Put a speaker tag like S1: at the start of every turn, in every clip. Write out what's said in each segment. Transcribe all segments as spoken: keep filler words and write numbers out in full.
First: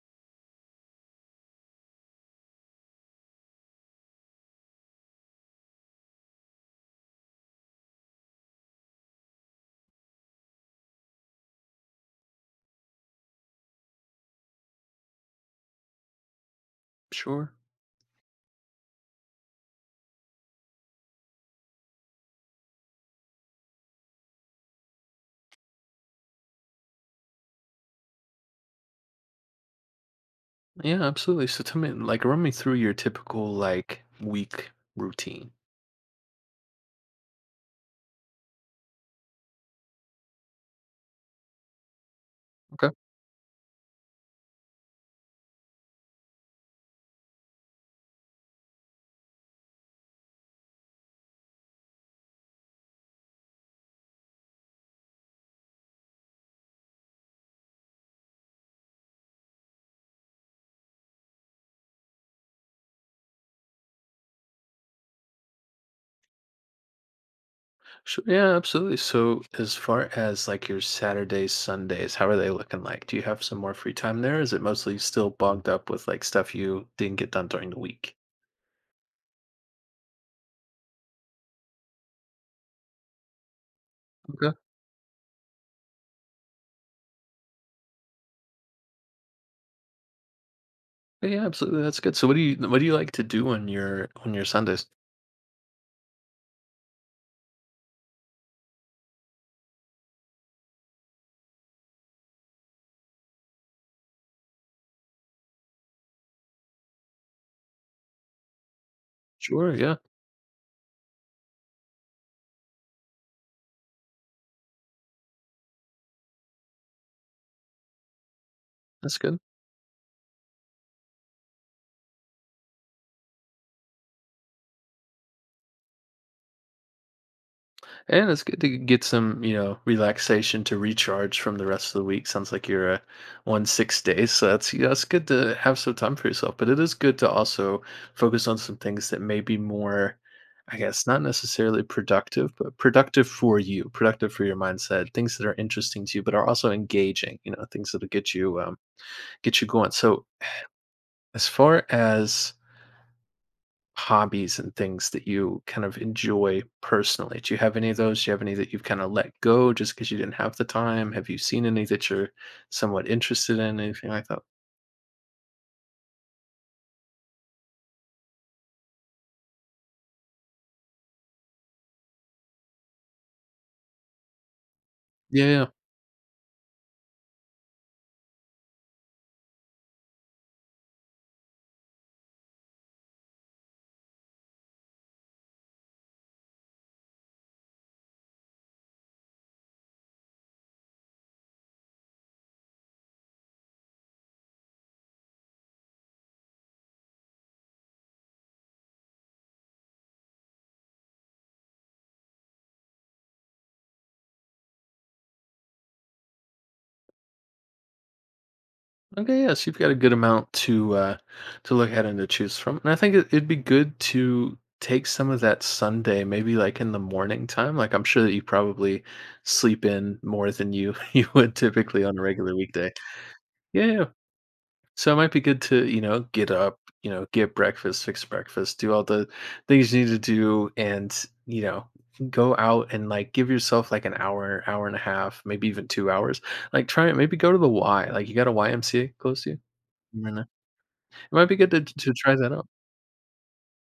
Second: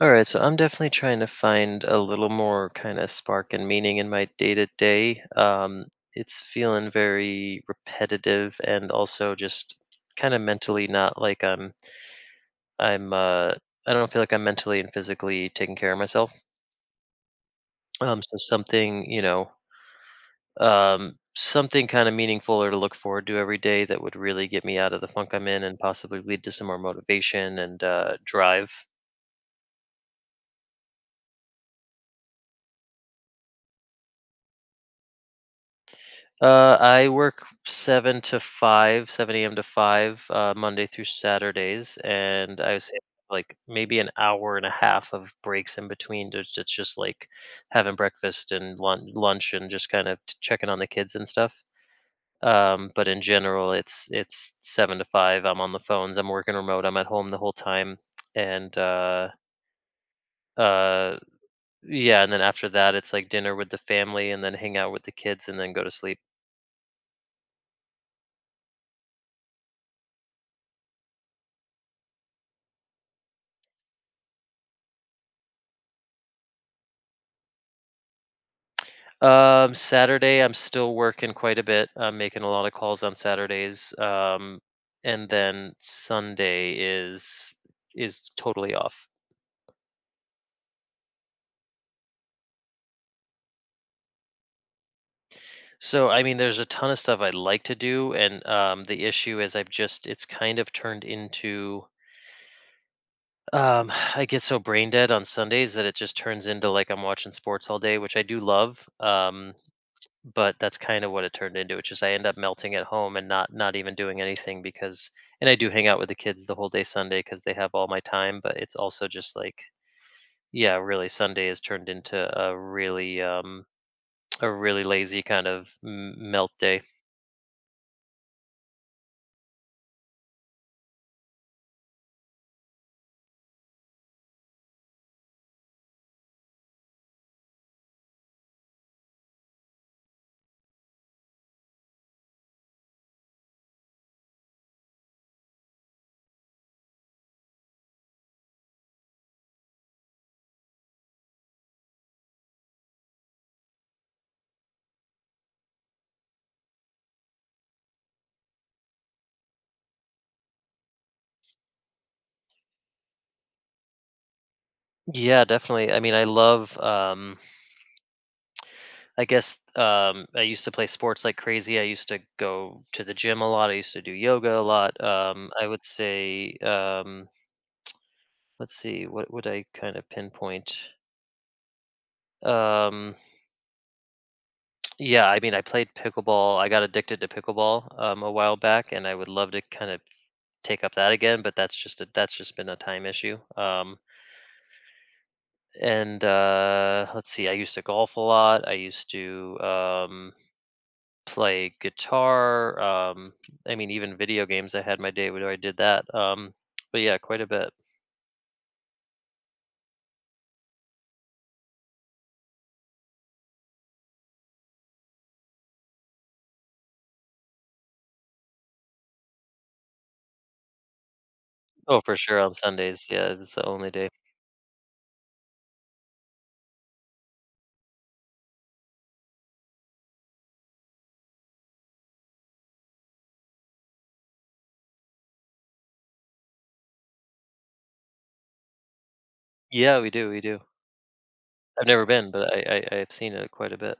S1: All right, so I'm definitely trying to find a little more kind of spark and meaning in my day to day. Um, It's feeling very repetitive and also just kind of mentally not like I'm I'm uh, I don't feel like I'm mentally and physically taking care of myself.
S2: Sure.
S1: Um, so something you know um, something kind of meaningful or to look forward to every day that would really get me out of the funk I'm in and possibly lead to some more motivation and uh, drive.
S2: Yeah, absolutely. So tell me, like, run me through your typical like week routine.
S1: Uh, I work seven to five, seven a m to five, uh, Monday through Saturdays, and I would
S2: Okay.
S1: say like maybe an hour and a half of breaks in between to just, just like having breakfast and lunch, lunch and just kind of t- checking on the kids and stuff. Um, but in general, it's it's seven to five. I'm on the phones. I'm working remote. I'm at home the whole time, and uh, uh, yeah. And then after that, it's like dinner with the family, and then hang out with the kids, and then go to sleep.
S2: Sure. Yeah, absolutely. So as far as like your Saturdays, Sundays, how are they looking like? Do you have some more free time there? Is it mostly still bogged up with like stuff you didn't get done during the week?
S1: Um, Saturday, I'm still working quite a bit. I'm making a lot of calls on Saturdays.
S2: Okay.
S1: Um, and then Sunday is is totally off.
S2: Yeah, absolutely. That's good. So what do you what do you like to do on your on your Sundays?
S1: So I mean, there's a ton of stuff I'd like to do, and um, the issue is I've just it's kind of turned into um, I get so brain dead on Sundays that it just turns into like I'm watching sports all day, which I do love. Um,
S2: Sure. Yeah,
S1: but that's kind of what it turned into. It's just I end up melting at home and not not even doing anything because and I do hang out with the kids the whole day Sunday because they have all my time, but it's also
S2: that's
S1: just
S2: good.
S1: like yeah, really Sunday has turned into a really um a really lazy kind of m- melt day.
S2: And it's good to get some, you know, relaxation to recharge from the rest of the week. Sounds like you're uh, on six days, so that's, yeah, it's good to have some time for yourself. But it is good to also focus on some things that may be more, I guess, not necessarily productive, but productive for you, productive for your mindset, things that are interesting to you, but are also engaging. You know, things that'll get you um, get you going. So as far as hobbies and things that you kind of enjoy personally? Do you have any of those? Do you have any that you've kind of let go just because you didn't have the time? Have you seen any that you're somewhat interested in? Anything like that?
S1: Yeah, definitely. I mean, I love um I guess um I used to play sports like crazy. I used to go to the gym a lot. I used to do yoga a lot.
S2: Yeah.
S1: Um I
S2: Yeah.
S1: would say um let's see, what would I kind of pinpoint. Um, yeah, I mean, I played pickleball. I got addicted to pickleball um, a while back, and I would love to kind of take up that again. But that's just a, that's just been a time issue. Um, and uh, let's see, I used to golf a lot. I used to um, play guitar. Um, I mean, even video games. I had my day where I did that. Um, but yeah, quite a bit.
S2: Okay. Yes, you've got a good amount to uh, to look at and to choose from, and I think it, it'd be good to take some of that Sunday, maybe like in the morning time. Like I'm sure that you probably sleep in more than you you would
S1: Oh,
S2: typically
S1: for
S2: on a
S1: sure on
S2: regular weekday.
S1: Sundays. Yeah, it's the
S2: Yeah.
S1: only
S2: Yeah.
S1: day.
S2: So it might be good to, you know, get up, you know, get breakfast, fix breakfast, do all the things you need to do and, you know, go out and like give yourself like an hour, hour and a half, maybe even two hours. Like try it, maybe go to the Y. Like you got a Y M C A close to you?
S1: Yeah, we do.
S2: Right
S1: We
S2: now. It
S1: do.
S2: might be good to
S1: I've never
S2: to
S1: been,
S2: try that
S1: but
S2: out.
S1: I, I I've seen it quite a bit.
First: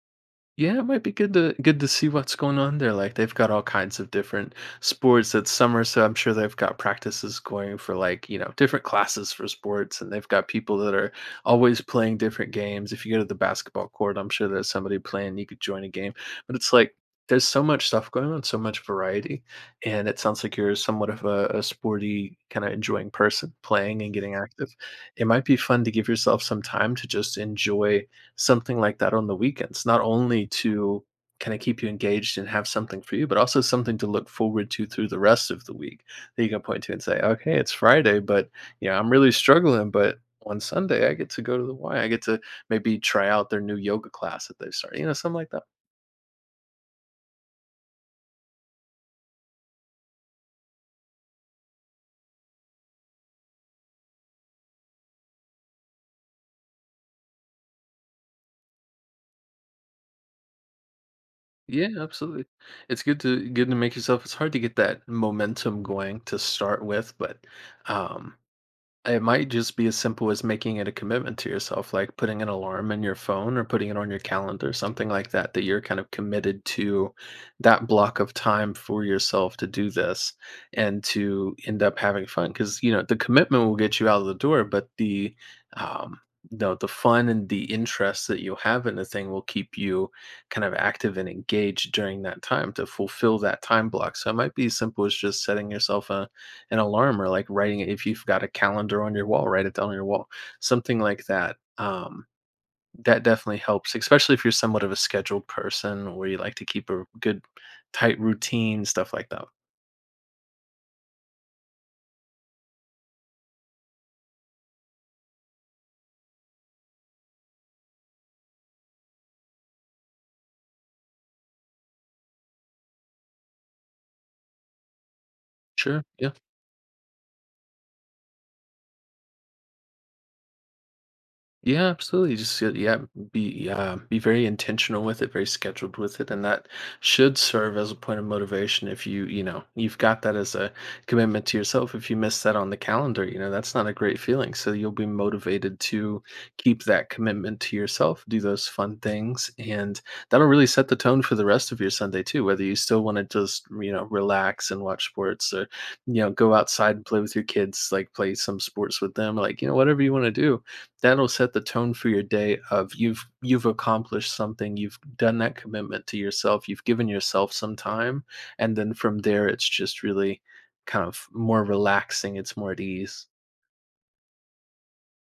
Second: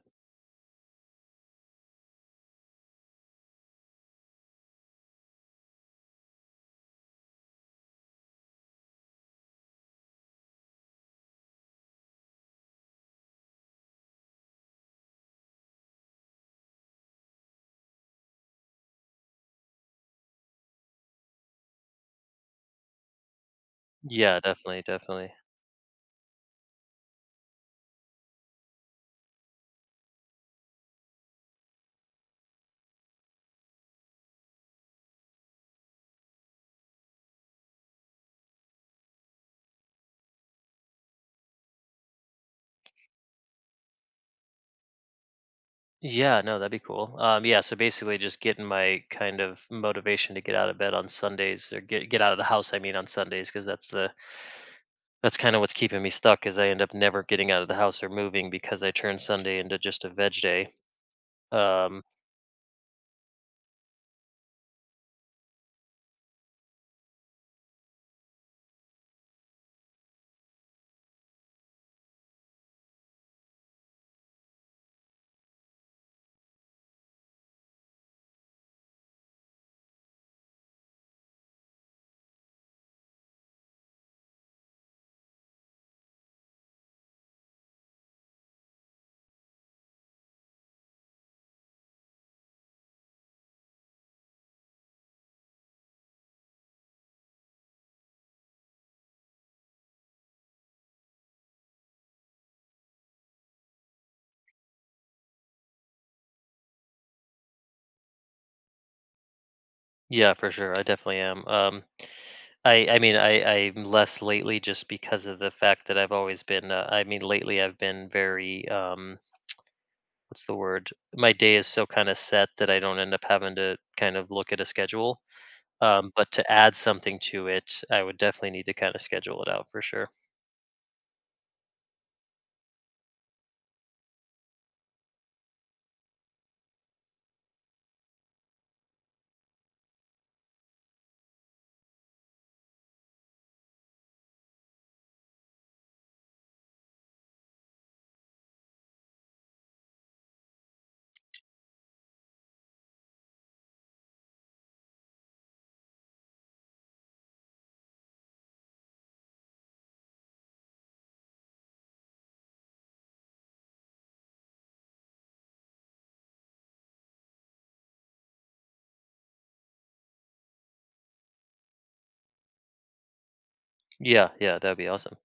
S2: Yeah, it might be good to good to see what's going on there. Like they've got all kinds of different sports that summer, so I'm sure they've got practices going for like, you know, different classes for sports and they've got people that are always playing different games. If you go to the basketball court, I'm sure there's somebody playing, you could join a game. But it's like there's so much stuff going on, so much variety. And it sounds like you're somewhat of a, a sporty kind of enjoying person playing and getting
S1: Yeah,
S2: active.
S1: definitely,
S2: It
S1: definitely.
S2: might be fun to give yourself some time to just enjoy something like that on the weekends, not only to kind of keep you engaged and have something for you, but also something to look forward to through the rest of the week that you can point to and say, okay, it's Friday, but you know, I'm really struggling, but on Sunday I get to go to the Y. I get to maybe try out their new yoga class that they've started, you know, something like that.
S1: Yeah, no, that'd be cool. Um, yeah, so basically, just getting my kind of motivation to get out of bed on Sundays, or get get out of the house. I mean, on Sundays, because that's the that's kind of what's keeping me stuck. Is I end up never getting out of the house or moving because I turn Sunday into just a veg day.
S2: Yeah,
S1: Um,
S2: absolutely. It's good to good to make yourself. It's hard to get that momentum going to start with, but um It might just be as simple as making it a commitment to yourself, like putting an alarm in your phone or putting it on your calendar, something like that, that you're kind of committed to that block of time for yourself to do this and to end up having fun. Because you know the commitment will get you out of the door, but the um, the the fun and the interest that you have in the thing will keep you kind of active and engaged during that time to fulfill that time block. So it might be as simple as just setting yourself a an alarm or like writing it if you've got a calendar on your wall, write it down on your wall. Something like that. Um, that definitely helps, especially if you're somewhat of a scheduled person where you like to keep a good tight routine, stuff like that.
S1: yeah, for sure, I definitely am. Um, I I mean, I I'm less lately just because of the fact that I've always been. Uh, I mean, lately I've been very um, what's the word? My day is so kind of set that I don't end up having to kind of look at a schedule.
S2: Sure.
S1: Um, but
S2: Yeah.
S1: to add something to it, I would definitely need to kind of schedule it out for sure.
S2: Yeah, absolutely. Just uh, yeah, be yeah, be very intentional with it, very scheduled with it, and that should serve as a point of motivation. If you you know you've got that as a commitment to yourself, if you miss that on the calendar, you know that's not a great feeling. So you'll be motivated to keep that commitment to yourself, do those fun things, and that'll really set the tone for the rest of your Sunday too. Whether you still want to just you know relax and watch sports, or you know go outside and play with your kids, like play some sports with them, like you know whatever you want to do that'll set the tone for your day of you've you've accomplished something. You've done that commitment to yourself, you've given yourself some time, and then from there it's just really kind of more relaxing, it's more at ease.
S1: Yeah, yeah, that'd be awesome.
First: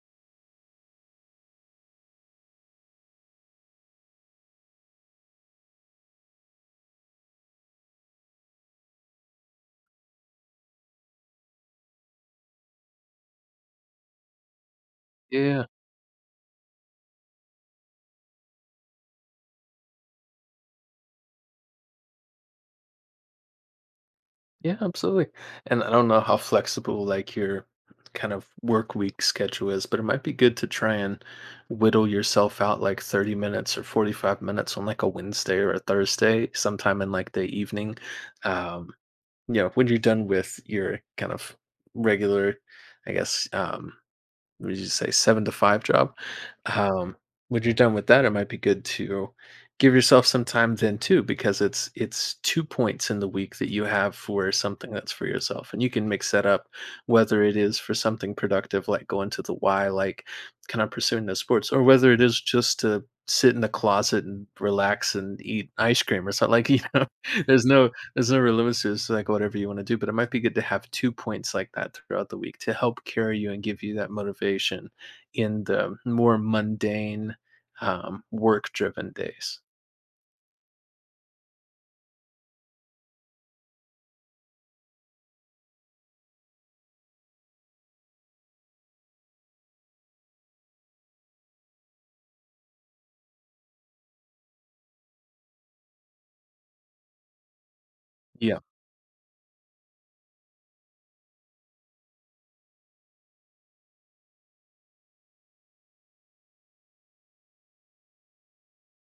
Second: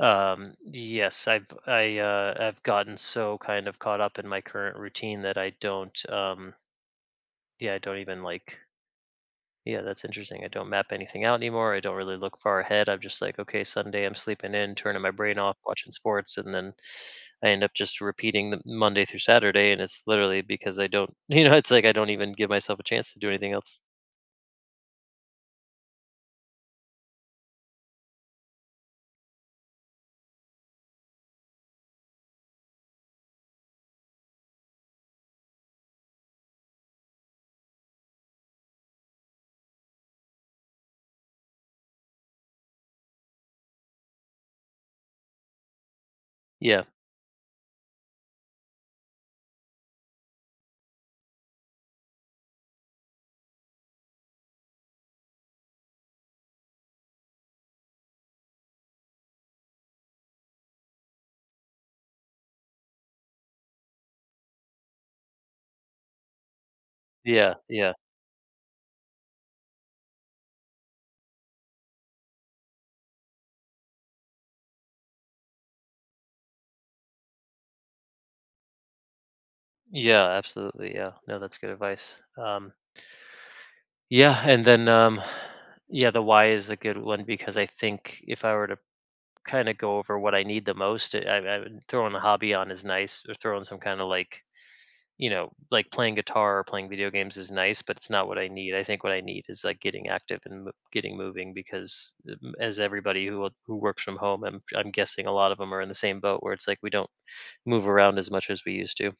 S1: Um, yes, I've I uh, I've gotten so kind of caught up in my current routine that I don't um yeah I don't even like yeah, that's interesting. I don't map anything out anymore. I don't really look far ahead. I'm just like, okay, Sunday I'm sleeping in, turning my brain off,
S2: Yeah,
S1: watching sports, and then I end up just repeating the Monday through Saturday, and it's literally because I don't you know, it's like I don't even give myself a chance to do anything else.
S2: yeah, absolutely. And I don't know how flexible like your kind of work week schedule is, but it might be good to try and whittle yourself out like thirty minutes or forty-five minutes on like a Wednesday or a Thursday sometime in like the evening um you know, when you're done with your kind of regular, I guess, um, what did you say, seven to five job?
S1: Yeah,
S2: Um, when you're done with that, it might be good to give yourself some time then too, because it's it's two points in the week that you have for something that's for yourself, and you can mix that up, whether it is for something productive like going to the Y, like kind of pursuing those sports, or whether it is just to sit in the closet and relax and eat ice cream or something like you know
S1: yeah,
S2: there's no
S1: yeah.
S2: there's no real limits to this, like whatever you want to do, but it might be good to have two points like that throughout the week to help carry you and give you that motivation in the more mundane, um, work driven days.
S1: Yeah, absolutely. Yeah. No, that's good advice. Um, yeah, and then um, yeah, the why is a good one because I think if I were to kind of go over what I need the most, I, I would- throwing a hobby on is nice, or throwing some kind of like, you know, like playing guitar or playing video games is nice, but it's not what I
S2: Yeah.
S1: need. I think what I need is like getting active and mo- getting moving because um, as everybody who who works from home, I'm I'm guessing a lot of them are in the same boat where it's like we don't move around as much as we used to.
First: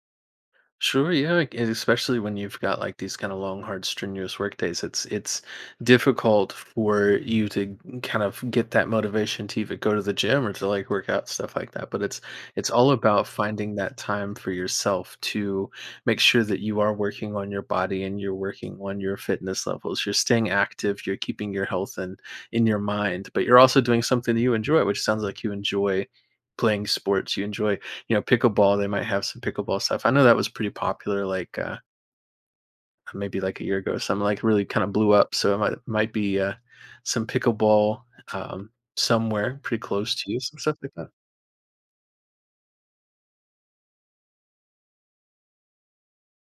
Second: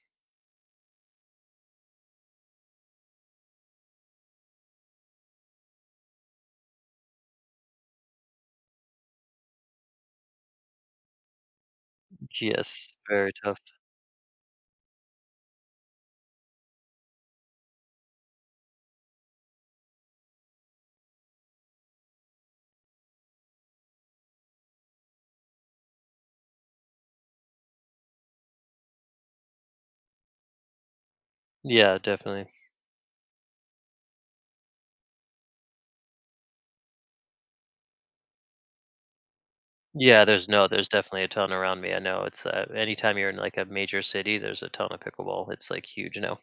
S2: Sure, yeah, like, and especially when you've got like these kind of long, hard, strenuous work days, it's it's difficult for you to kind of get that motivation to even go to the gym or to like work out stuff like that. But it's it's
S1: Yes,
S2: all about
S1: very tough.
S2: finding that time for yourself to make sure that you are working on your body and you're working on your fitness levels. You're staying active, you're keeping your health and in your mind, but you're also doing something that you enjoy, which sounds like you enjoy playing sports you enjoy you know, pickleball, they might have some pickleball stuff. I know that was pretty popular like, uh,
S1: Yeah, definitely.
S2: maybe like a year ago or something, like really kind of blew up. So it might might be, uh, some pickleball, um, somewhere pretty close
S1: Yeah,
S2: to you,
S1: there's
S2: some
S1: no
S2: stuff
S1: there's
S2: like that.
S1: definitely a ton around me, I know it's, uh anytime you're in, like, a major city, there's a ton of pickleball, it's, like, huge now.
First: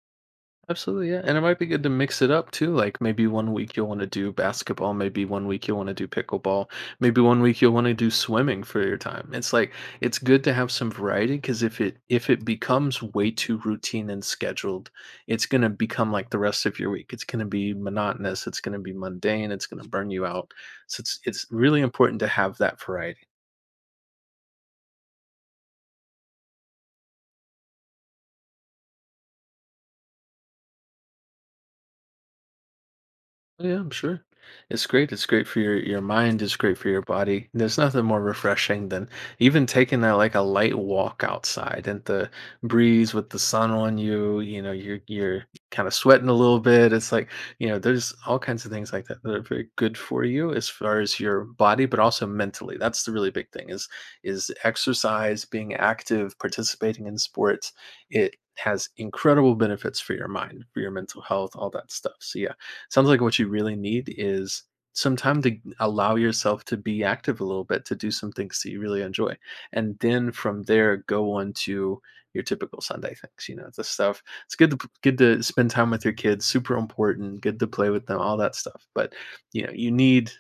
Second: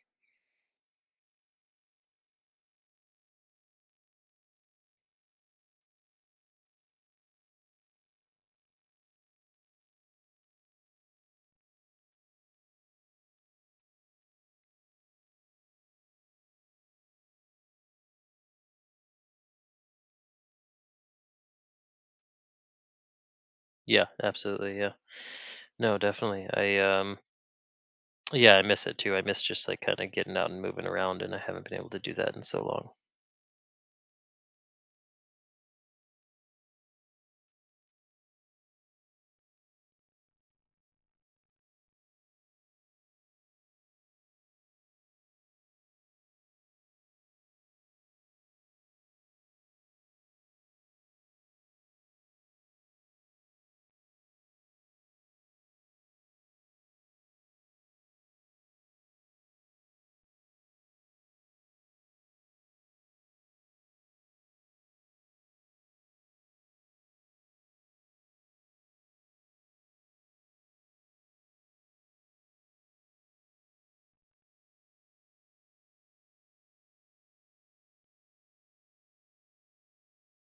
S2: Absolutely, yeah. And it might be good to mix it up too. Like maybe one week you'll want to do basketball, maybe one week you'll want to do pickleball, maybe one week you'll want to do swimming for your time. It's like it's good to have some variety because if it if it becomes way too routine and scheduled, it's gonna become like the rest of your week. It's gonna be monotonous, it's gonna be mundane, it's gonna burn you out. So it's it's really important to have that variety.
S1: Yeah, absolutely, yeah. No, definitely, I, um yeah, I miss it too, I miss just, like, kinda getting out and moving around, and I haven't been able to do that in so long.
S2: Oh, yeah, I'm sure. It's great. It's great for your your mind. It's great for your body. There's nothing more refreshing than even taking a like a light walk outside and the breeze with the sun on you. You know, you're you're kind of sweating a little bit. It's like you know, there's all kinds of things like that that are very good for you as far as your body, but also mentally. That's the really big thing is is exercise, being active, participating in sports. It has incredible benefits for your mind, for your mental health, all that stuff. So yeah, sounds like what you really need is some time to allow yourself to be active a little bit, to do some things that you really enjoy. And then from there, go on to your typical Sunday things, you know, the stuff. It's good to good to spend time with your kids, super important, good to play with them, all that stuff. But you know, you need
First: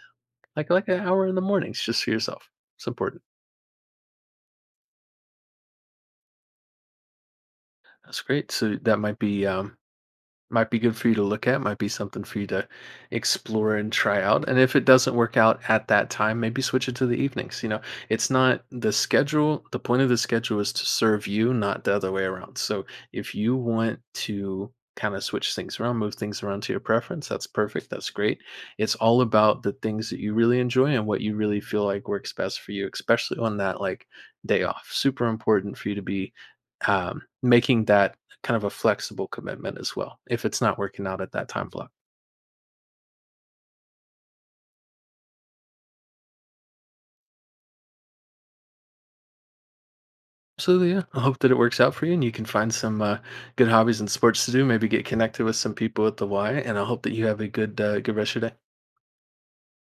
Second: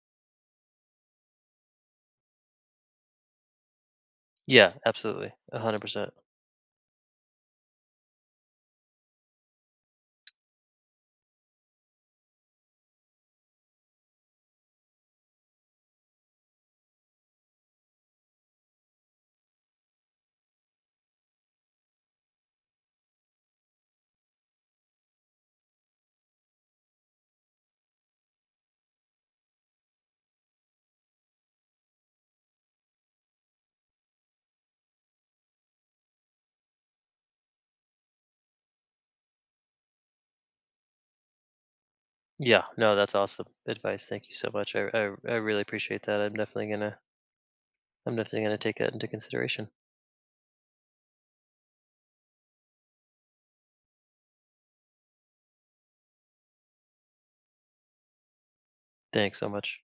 S2: like like an hour in the mornings just for yourself. It's important.
S1: Yeah, absolutely, one hundred percent.
S2: That's great. So that might be um Might be good for you to look at, might be something for you to explore and try out, and if it doesn't work out at that time, maybe switch it to the evenings, you know? It's not the schedule the point of the schedule is to serve you, not the other way around, so if you want to kinda switch things around, move things around to your preference, that's perfect, that's great. It's all about the things that you really enjoy and what you really feel like works best for you, especially on that, like, day off. Super important for you to be, um, making that kind of a flexible commitment as well if it's not working out at that time block.
S1: Yeah, no, that's awesome advice, thank you so much, I I I really appreciate that, I'm definitely gonna I'm definitely gonna take that into consideration.
S2: Absolutely, yeah. I hope that it works out for you and you can find some uh, good hobbies and sports to do. Maybe get connected with some people at the Y, and I hope that you have a good uh, good rest of your day.
S1: Thanks so much.